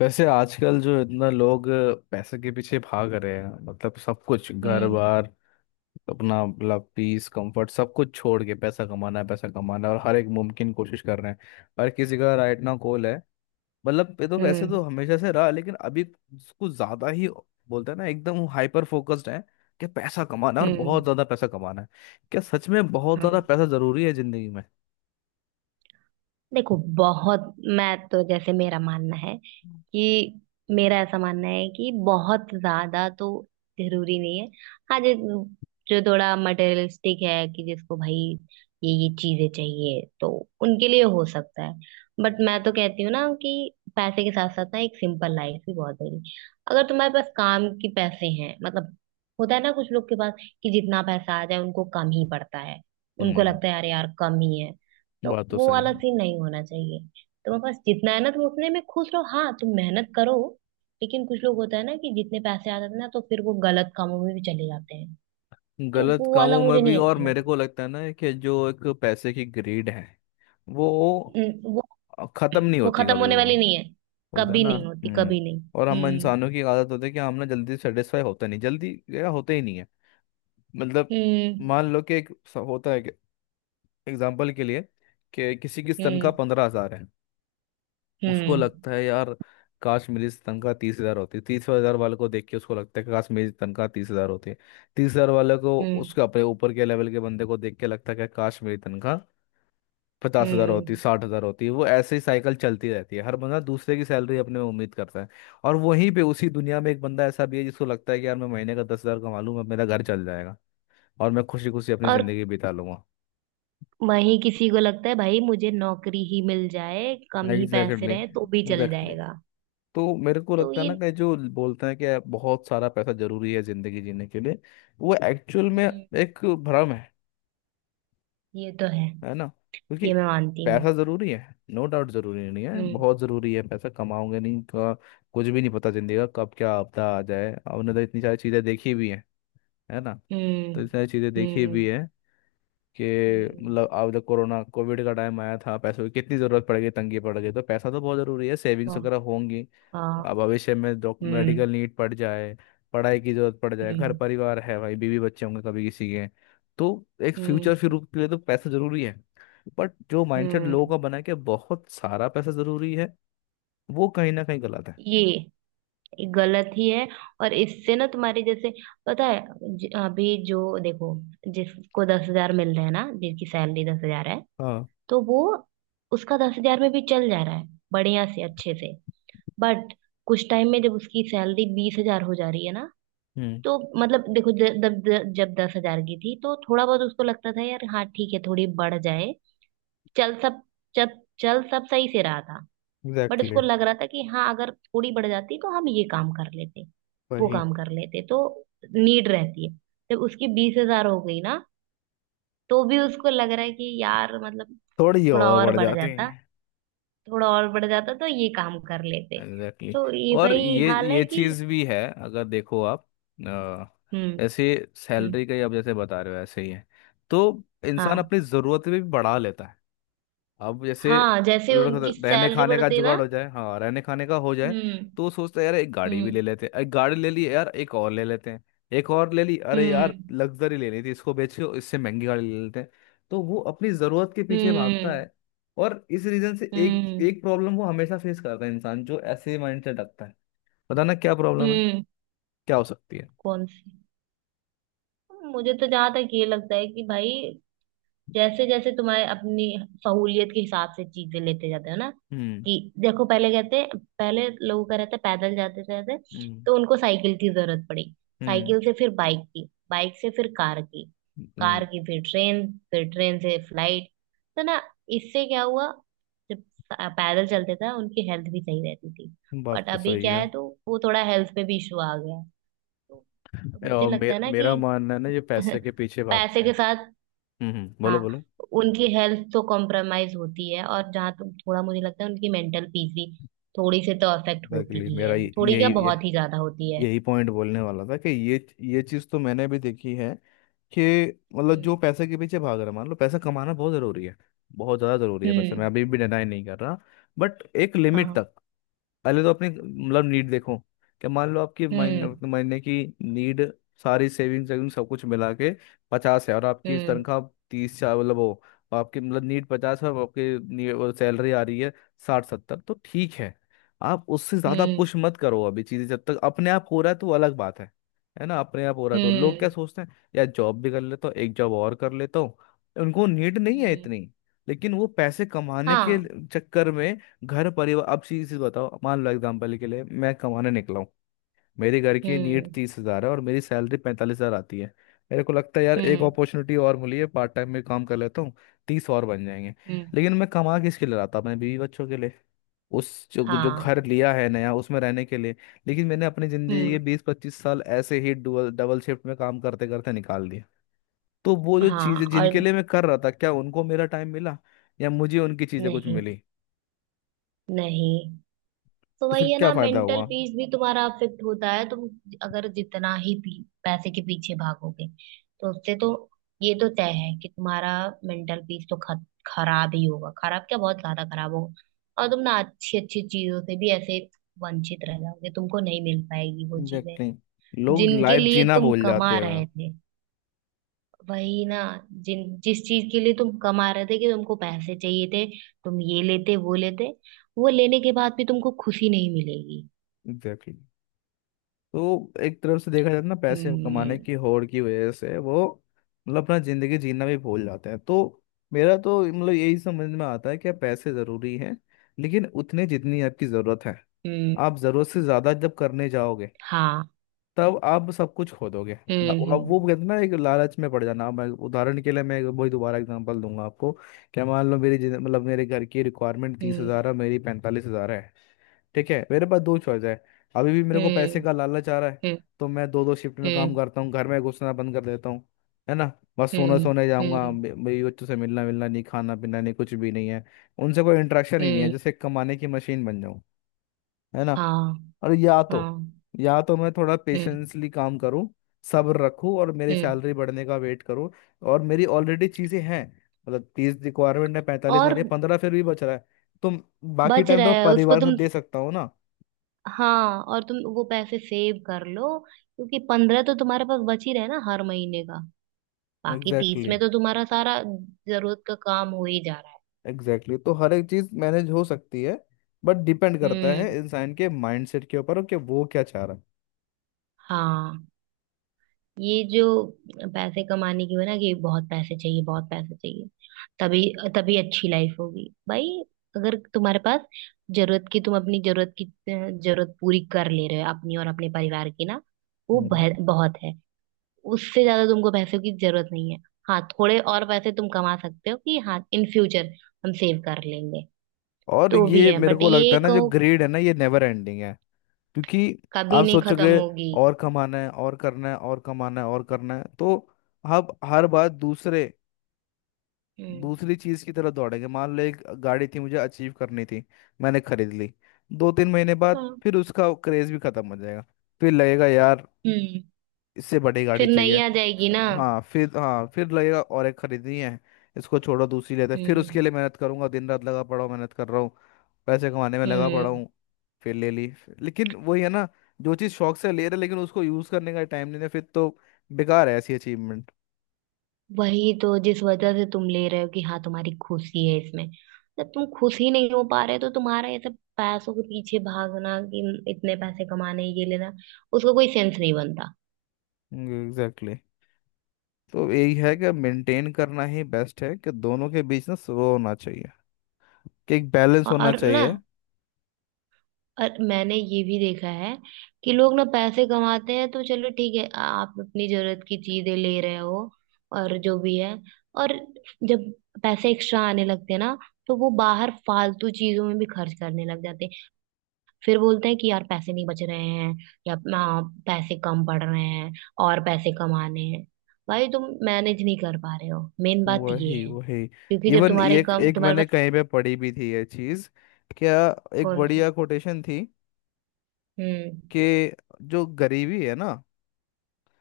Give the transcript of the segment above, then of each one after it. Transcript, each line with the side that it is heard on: left: वैसे आजकल जो इतना लोग पैसे के पीछे भाग रहे हैं, मतलब सब कुछ घर
right: हम्म।
left: बार अपना, मतलब पीस कंफर्ट सब कुछ छोड़ के पैसा कमाना है, पैसा कमाना है, और हर एक मुमकिन कोशिश कर रहे हैं. हर किसी का राइट ना गोल है. मतलब ये तो वैसे
right: हम्म।
left: तो हमेशा से रहा, लेकिन अभी कुछ ज्यादा ही बोलते हैं ना, एकदम हाइपर फोकस्ड है कि पैसा कमाना है और
right: हम्म।
left: बहुत ज्यादा पैसा कमाना है. क्या सच में बहुत ज्यादा
right: हाँ।
left: पैसा जरूरी है जिंदगी में?
right: देखो बहुत मैं तो जैसे कि मेरा ऐसा मानना है कि बहुत ज्यादा तो जरूरी नहीं है। हाँ। जो जो थोड़ा मटेरियलिस्टिक है कि जिसको भाई ये चीजें चाहिए तो उनके लिए हो सकता है। बट मैं तो कहती हूँ ना कि पैसे के साथ साथ ना एक सिंपल लाइफ भी बहुत जरूरी। अगर तुम्हारे पास काम के पैसे हैं मतलब होता है ना कुछ लोग के पास कि जितना पैसा आ जाए उनको कम ही पड़ता है। उनको
left: हम्म.
right: लगता है यार यार कम ही है। तो
left: बात तो
right: वो
left: सही है.
right: वाला सीन नहीं होना चाहिए। तुम्हारे पास जितना है ना तुम उतने में खुश रहो। हाँ तुम मेहनत करो। लेकिन कुछ लोग होता है ना कि जितने पैसे आ जाते हैं ना तो फिर वो गलत कामों में भी चले जाते हैं। तो
left: गलत
right: वो वाला
left: कामों में
right: मुझे
left: भी,
right: नहीं
left: और
right: अच्छा
left: मेरे
right: लगता।
left: को लगता है ना कि जो एक पैसे की ग्रीड है वो
right: हम्म, वो
left: खत्म नहीं
right: वो
left: होती
right: खत्म
left: कभी.
right: होने
left: वो
right: वाली नहीं है।
left: बोलते हैं
right: कभी
left: ना.
right: नहीं होती
left: हम्म.
right: कभी नहीं।
left: और हम
right: हम्म।
left: इंसानों की आदत होती है कि हम ना जल्दी सेटिस्फाई होता नहीं, जल्दी या होते ही नहीं है, मतलब.
right: हम्म।
left: मान लो कि होता है कि एग्जाम्पल के लिए कि किसी की तनख्वाह
right: हम्म।
left: 15,000 है. उसको
right: हम्म।
left: लगता है यार, काश मेरी तनख्वाह 30,000 होती. 30,000 वाले को देख के उसको लगता है कि काश मेरी तनख्वाह 30,000 होती. तीस हजार वाले को,
right: हम्म।
left: उसके अपने ऊपर के लेवल के बंदे को देख के लगता है कि काश मेरी तनख्वाह 50,000 होती,
right: हम्म।
left: 60,000 होती. वो ऐसे ही साइकिल चलती रहती है, हर बंदा दूसरे की सैलरी अपने में उम्मीद करता है. और वहीं पे उसी दुनिया में एक बंदा ऐसा भी है जिसको लगता है कि यार मैं महीने का 10,000 कमा लूंगा, मेरा घर चल जाएगा और मैं खुशी खुशी अपनी
right: और
left: जिंदगी बिता लूंगा.
right: वही किसी को लगता है भाई मुझे नौकरी ही मिल जाए कम ही पैसे
left: एग्जैक्टली,
right: रहे तो भी चल
left: एग्जैक्टली.
right: जाएगा।
left: तो मेरे को
right: तो
left: लगता है ना
right: ये।
left: कि जो बोलते हैं कि बहुत सारा पैसा जरूरी है जिंदगी जीने के लिए, वो एक्चुअल में
right: हम्म।
left: एक भ्रम है.
right: ये तो है।
left: है ना? क्योंकि
right: ये मैं मानती हूँ।
left: पैसा जरूरी है, नो डाउट. जरूरी नहीं है,
right: हम्म।
left: बहुत जरूरी है. पैसा कमाओगे नहीं का कुछ भी नहीं पता, जिंदगी का कब क्या आपदा आ जाए. आपने तो इतनी सारी चीजें देखी भी हैं, है ना?
right: हम्म।
left: तो इतनी सारी चीजें देखी भी
right: हम्म।
left: हैं कि
right: हम्म,
left: मतलब अब जब कोरोना कोविड का टाइम आया था, पैसों की कितनी जरूरत पड़ गई, तंगी पड़ गई. तो पैसा तो बहुत जरूरी है, सेविंग्स
right: वाह,
left: वगैरह होंगी. अब
right: हाँ।
left: भविष्य में डॉक
right: हम्म।
left: मेडिकल नीड पड़ जाए, पढ़ाई की जरूरत पड़ जाए, घर
right: हम्म।
left: परिवार है, भाई बीवी बच्चे होंगे कभी किसी के, तो एक
right: हम्म।
left: फ्यूचर फिर के लिए तो पैसा जरूरी है. बट जो माइंडसेट लोगों
right: हम्म।
left: का बना है कि बहुत सारा पैसा जरूरी है, वो कहीं ना कहीं गलत है.
right: ये गलत ही है। और इससे ना तुम्हारे जैसे पता है अभी जो देखो जिसको 10,000 मिल रहे हैं ना जिसकी सैलरी 10,000 है।
left: हाँ.
right: तो वो उसका 10,000 में भी चल जा रहा है बढ़िया से अच्छे से। बट कुछ टाइम में जब उसकी सैलरी 20,000 हो जा रही है ना
left: हम्म.
right: तो मतलब देखो जब जब 10,000 की थी तो थोड़ा बहुत उसको लगता था यार हाँ ठीक है थोड़ी बढ़ जाए। चल सब जब चल सब सही से रहा था। बट
left: एग्जैक्टली
right: उसको लग
left: exactly.
right: रहा था कि हाँ अगर थोड़ी बढ़ जाती तो हम ये काम कर लेते वो
left: वही,
right: काम कर लेते तो नीड रहती है। जब उसकी 20,000 हो गई ना तो भी उसको लग रहा है कि यार मतलब
left: थोड़ी
right: थोड़ा
left: और
right: और
left: बढ़
right: बढ़
left: जाती
right: जाता।
left: है.
right: थोड़ा और बढ़ जाता तो ये काम कर लेते।
left: एग्जैक्टली
right: तो
left: exactly.
right: ये
left: और
right: भाई हाल है
left: ये
right: कि।
left: चीज भी है, अगर देखो आप अ,
right: हम्म।
left: ऐसे
right: हम्म।
left: सैलरी का ही आप जैसे बता रहे हो ऐसे ही है. तो इंसान
right: हाँ।
left: अपनी जरूरतें भी बढ़ा लेता है. अब जैसे
right: हाँ जैसे
left: थोड़ा सा
right: उनकी
left: रहने
right: सैलरी
left: खाने का
right: बढ़ती ना।
left: जुगाड़ हो जाए, हाँ रहने खाने का हो जाए,
right: हम्म।
left: तो सोचते हैं यार एक गाड़ी भी
right: हम्म।
left: ले लेते हैं. एक गाड़ी ले ली, यार एक और ले लेते हैं. एक और ले ली, अरे यार
right: हम्म।
left: लग्जरी लेनी थी, इसको बेच के इससे महंगी गाड़ी ले लेते हैं. तो वो अपनी जरूरत के पीछे भागता है,
right: हम्म।
left: और इस रीजन से एक
right: हम्म।
left: एक प्रॉब्लम वो हमेशा फेस करता है. इंसान जो ऐसे माइंडसेट रखता है, पता ना क्या प्रॉब्लम है,
right: हम्म,
left: क्या हो सकती है.
right: कौन सी। मुझे तो जहां तक ये लगता है कि भाई जैसे जैसे तुम्हारे अपनी सहूलियत के हिसाब से चीजें लेते जाते हो ना
left: हम्म.
right: कि देखो पहले कहते हैं पहले लोगों का रहता है पैदल जाते जाते।
left: हम्म.
right: तो उनको साइकिल की जरूरत पड़ी।
left: हम्म.
right: साइकिल से फिर बाइक की। बाइक से फिर कार की।
left: हम्म.
right: कार की फिर ट्रेन। फिर ट्रेन से फ्लाइट। तो ना इससे क्या हुआ। जब पैदल चलते थे उनकी हेल्थ भी सही रहती थी।
left: बात
right: बट
left: तो
right: अभी
left: सही
right: क्या
left: है.
right: है तो वो थोड़ा हेल्थ पे भी इशू आ गया है। तो मुझे
left: और
right: लगता है ना
left: मेरा
right: कि
left: मानना है ना ये पैसे के पीछे
right: पैसे
left: भागते
right: के
left: हैं.
right: साथ।
left: हम्म. बोलो
right: हाँ
left: बोलो.
right: उनकी हेल्थ तो कॉम्प्रोमाइज होती है और जहाँ तो थोड़ा मुझे लगता है उनकी मेंटल पीस भी थोड़ी से तो अफेक्ट होती
left: एग्जैक्टली.
right: ही
left: मेरा
right: है। थोड़ी क्या बहुत ही ज्यादा होती है।
left: यही पॉइंट बोलने वाला था कि ये चीज़ तो मैंने भी देखी है, कि मतलब
right: हम्म।
left: जो पैसे के पीछे भाग रहा है, मान लो पैसा कमाना बहुत ज़रूरी है, बहुत ज़्यादा ज़रूरी है पैसा, मैं
right: हम्म।
left: अभी भी डिनाई नहीं कर रहा. बट एक लिमिट
right: हाँ।
left: तक. पहले तो अपनी मतलब नीड देखो कि मान लो आपकी महीने
right: हम्म।
left: अपने महीने की नीड सारी सेविंग सेविंग सब कुछ मिला के पचास है, और आपकी
right: हम्म।
left: तनख्वाह तीस चार, मतलब वो आपकी मतलब नीड पचास है और आपकी सैलरी आ रही है साठ सत्तर, तो ठीक है. आप उससे ज़्यादा
right: हम्म।
left: पुश मत करो. अभी चीज़ें जब तक अपने आप हो रहा है तो वो अलग बात है. है ना? अपने आप हो रहा है तो लोग क्या
right: हम्म।
left: सोचते हैं, या जॉब भी कर लेता हूँ, एक जॉब और कर लेता हूँ. उनको नीड नहीं है
right: हम्म।
left: इतनी, लेकिन वो पैसे कमाने के
right: हाँ।
left: चक्कर में घर परिवार, अब चीज चीज बताओ मान लो एग्जाम्पल के लिए मैं कमाने निकला हूँ. मेरे घर की नीड
right: हम्म।
left: 30,000 है और मेरी सैलरी 45,000 आती है. मेरे को लगता है यार एक
right: हम्म।
left: अपॉर्चुनिटी और मिली है, पार्ट टाइम में काम कर लेता हूँ, तीस और बन जाएंगे.
right: हम्म।
left: लेकिन मैं कमा किसके लिए रहा था? अपने बीवी बच्चों के लिए, उस जो जो
right: हाँ।
left: घर लिया है नया उसमें रहने के लिए. लेकिन मैंने अपनी जिंदगी
right: हम्म।
left: के 20-25 साल ऐसे ही डबल डबल शिफ्ट में काम करते करते निकाल दिए. तो वो जो
right: हाँ
left: चीजें जिनके
right: और।
left: लिए मैं कर रहा था, क्या उनको मेरा टाइम मिला या मुझे उनकी चीजें कुछ
right: नहीं
left: मिली?
right: नहीं। तो
left: तो फिर
right: वही है
left: क्या
right: ना
left: फायदा
right: मेंटल
left: हुआ?
right: पीस भी तुम्हारा अफेक्ट होता है। तुम अगर जितना ही पैसे के पीछे भागोगे तो उससे तो ये तो तय है कि तुम्हारा मेंटल पीस तो खराब ही होगा। खराब क्या बहुत ज्यादा खराब होगा। और तुम ना अच्छी अच्छी चीजों से भी ऐसे वंचित रह जाओगे। तुमको नहीं मिल पाएगी वो चीजें
left: एग्जैक्टली. लोग
right: जिनके
left: लाइफ
right: लिए
left: जीना
right: तुम
left: भूल
right: कमा
left: जाते
right: रहे
left: हैं.
right: थे। वही ना जिन जिस चीज के लिए तुम कमा रहे थे कि तुमको पैसे चाहिए थे। तुम ये लेते वो लेने के बाद भी तुमको खुशी नहीं मिलेगी।
left: एग्जैक्टली. तो एक तरफ से देखा जाए तो ना पैसे कमाने की होड़ की वजह से वो, मतलब अपना जिंदगी जीना भी भूल जाते हैं. तो मेरा तो मतलब यही समझ में आता है कि पैसे जरूरी हैं, लेकिन उतने जितनी आपकी जरूरत है. आप जरूरत से ज्यादा जब करने जाओगे, तब आप सब कुछ खो दोगे. आप वो कहते हैं ना एक लालच में पड़ जाना. मैं उदाहरण के लिए वही दोबारा एग्जांपल दूंगा आपको. क्या, मान लो मतलब मेरे घर की रिक्वायरमेंट 30,000 है, मेरी 45,000 है. ठीक है. मेरे पास दो चॉइस है. अभी भी मेरे को पैसे का लालच आ रहा है,
right: 嗯嗯，好，嗯嗯嗯嗯嗯嗯嗯嗯，好，嗯嗯嗯，
left: तो मैं दो दो शिफ्ट में काम करता हूँ, घर में घुसना बंद कर देता हूँ, है ना? बस सोने सोने जाऊंगा, मेरी बच्चों से मिलना मिलना नहीं, खाना पीना नहीं, कुछ भी नहीं है. उनसे कोई इंटरेक्शन ही नहीं है, जैसे एक कमाने की मशीन बन जाऊं, है ना? और या तो मैं थोड़ा पेशेंसली काम करूं, सब्र रखूं और मेरी सैलरी बढ़ने का वेट करूं. और मेरी ऑलरेडी चीजें हैं, मतलब तीस रिक्वायरमेंट है, पैंतालीस आ
right: और
left: रही है, पंद्रह फिर भी बच रहा है. तो बाकी
right: बच
left: टाइम
right: रहा
left: तो
right: है उसको
left: परिवार का
right: तुम।
left: दे सकता हूँ ना.
right: हाँ और तुम वो पैसे सेव कर लो क्योंकि 15 तो तुम्हारे पास बच ही रहे ना हर महीने का। बाकी 30
left: एग्जैक्टली
right: में
left: exactly,
right: तो तुम्हारा सारा जरूरत का काम हो ही जा रहा है।
left: Exactly exactly. तो हर एक चीज मैनेज हो सकती है, बट डिपेंड करता है
right: हम्म।
left: इंसान के माइंडसेट के ऊपर कि वो क्या चाह रहा है.
right: हाँ। ये जो पैसे कमाने की वजह ना कि बहुत पैसे चाहिए तभी तभी अच्छी लाइफ होगी भाई। अगर तुम्हारे पास जरूरत की तुम अपनी जरूरत की जरूरत पूरी कर ले रहे हो अपनी और अपने परिवार की ना वो
left: हम्म.
right: बहुत है। उससे ज्यादा तुमको पैसों की जरूरत नहीं है। हाँ थोड़े और पैसे तुम कमा सकते हो कि हाँ इन फ्यूचर हम सेव कर लेंगे।
left: और
right: तो वो भी
left: ये
right: है
left: मेरे
right: बट
left: को लगता
right: ये
left: है ना, जो
right: कहो कि
left: ग्रीड है ना, ये नेवर एंडिंग है. क्योंकि
right: कभी
left: आप
right: नहीं खत्म
left: सोचोगे
right: होगी।
left: और कमाना है और करना है, और कमाना है और करना है, तो आप हर बार दूसरे
right: हम्म।
left: दूसरी चीज की तरफ दौड़ेंगे. मान लो एक गाड़ी थी मुझे अचीव करनी थी, मैंने खरीद ली. 2-3 महीने बाद
right: हाँ।
left: फिर उसका क्रेज भी खत्म हो जाएगा, फिर लगेगा यार
right: हम्म।
left: इससे बड़ी गाड़ी
right: फिर
left: चाहिए.
right: नहीं आ जाएगी ना।
left: हाँ फिर लगेगा और एक खरीदनी है, इसको छोड़ो दूसरी लेते हैं. फिर उसके
right: हम्म।
left: लिए मेहनत करूंगा, दिन रात लगा पड़ा हूँ मेहनत कर रहा हूँ, पैसे कमाने में लगा पड़ा
right: हम्म।
left: हूँ, फिर ले ली. लेकिन वही है ना, जो चीज़ शौक से ले रहे लेकिन उसको यूज़ करने का टाइम नहीं है, फिर तो बेकार है ऐसी अचीवमेंट.
right: वही तो जिस वजह से तुम ले रहे हो कि हाँ तुम्हारी खुशी है इसमें। जब तुम खुश ही नहीं हो पा रहे तो तुम्हारा ये सब पैसों के पीछे भागना कि इतने पैसे कमाने ये लेना उसका कोई सेंस नहीं बनता।
left: Exactly exactly. तो यही है कि
right: हम्म,
left: मेंटेन करना ही बेस्ट है, कि दोनों के बीच ना वो होना चाहिए, कि एक बैलेंस होना
right: और ना।
left: चाहिए.
right: और मैंने ये भी देखा है कि लोग ना पैसे कमाते हैं तो चलो ठीक है आप अपनी जरूरत की चीजें ले रहे हो। और जो भी है और जब पैसे एक्स्ट्रा आने लगते हैं ना तो वो बाहर फालतू चीजों में भी खर्च करने लग जाते हैं। फिर बोलते हैं कि यार पैसे नहीं बच रहे हैं या पैसे कम पड़ रहे हैं और पैसे कमाने हैं। भाई तुम मैनेज नहीं कर पा रहे हो मेन बात ये
left: वही
right: है।
left: वही.
right: क्योंकि जब
left: इवन एक एक
right: तुम्हारे
left: मैंने
right: पास।
left: कहीं पे पढ़ी भी थी ये चीज, क्या? एक
right: कौन सी।
left: बढ़िया कोटेशन थी
right: हम्म।
left: कि जो गरीबी है ना,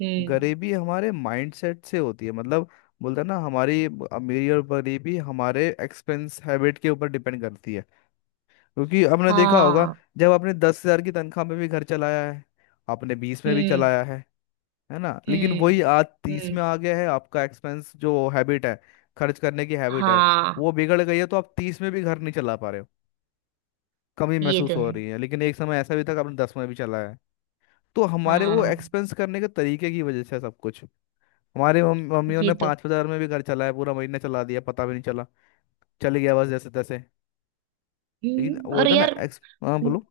right: हम्म।
left: गरीबी हमारे माइंडसेट से होती है. मतलब, बोलते हैं ना हमारी अमीरी और गरीबी हमारे एक्सपेंस हैबिट के ऊपर डिपेंड करती है. क्योंकि आपने देखा होगा,
right: हाँ।
left: जब आपने 10,000 की तनख्वाह में भी घर चलाया है, आपने बीस में भी
right: हम्म।
left: चलाया है ना? लेकिन वही
right: हम्म।
left: आज तीस
right: हम्म।
left: में आ गया है. आपका एक्सपेंस जो हैबिट है, खर्च करने की हैबिट है,
right: हाँ।
left: वो बिगड़ गई है, तो आप तीस में भी घर नहीं चला पा रहे हो, कमी
right: ये
left: महसूस
right: तो है।
left: हो रही है. लेकिन एक समय ऐसा भी था कि आपने दस में भी चलाया है. तो हमारे वो
right: हाँ
left: एक्सपेंस करने के तरीके की वजह से है सब कुछ. हमारे मम्मियों
right: ये
left: ने
right: तो।
left: 5,000 में भी घर चलाया, पूरा महीना चला दिया, पता भी नहीं चला, चल गया बस जैसे तैसे. लेकिन वो
right: और
left: था ना
right: यार
left: एक्स, हाँ बोलो.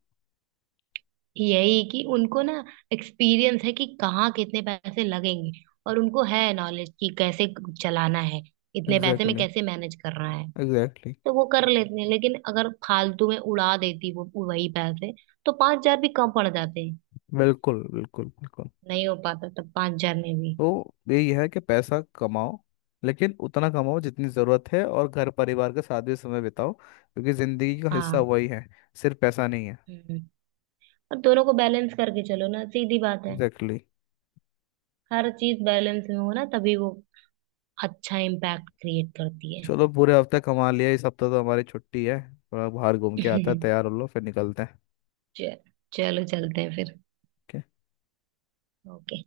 right: यही कि उनको ना एक्सपीरियंस है कि कहाँ कितने पैसे लगेंगे। और उनको है नॉलेज कि कैसे चलाना है इतने पैसे में
left: एग्जैक्टली.
right: कैसे मैनेज करना है।
left: एग्जैक्टली.
right: तो वो कर लेते हैं लेकिन अगर फालतू में उड़ा देती वो वही पैसे तो 5,000 भी कम पड़ जाते हैं।
left: बिल्कुल बिल्कुल बिल्कुल.
right: नहीं हो पाता तब 5,000 में भी।
left: तो यही है कि पैसा कमाओ, लेकिन उतना कमाओ जितनी ज़रूरत है, और घर परिवार के साथ भी समय बिताओ क्योंकि ज़िंदगी का हिस्सा
right: हाँ।
left: वही है, सिर्फ पैसा नहीं है.
right: हम्म। और दोनों को बैलेंस करके चलो ना सीधी बात है।
left: Exactly exactly.
right: हर चीज बैलेंस में हो ना तभी वो अच्छा इम्पैक्ट क्रिएट करती है।
left: चलो पूरे हफ्ते कमा लिया, इस हफ्ते तो हमारी छुट्टी है. थोड़ा बाहर घूम के आता है, तैयार हो लो फिर निकलते हैं.
right: च- चलो चलते हैं फिर।
left: Okay?
right: ओके।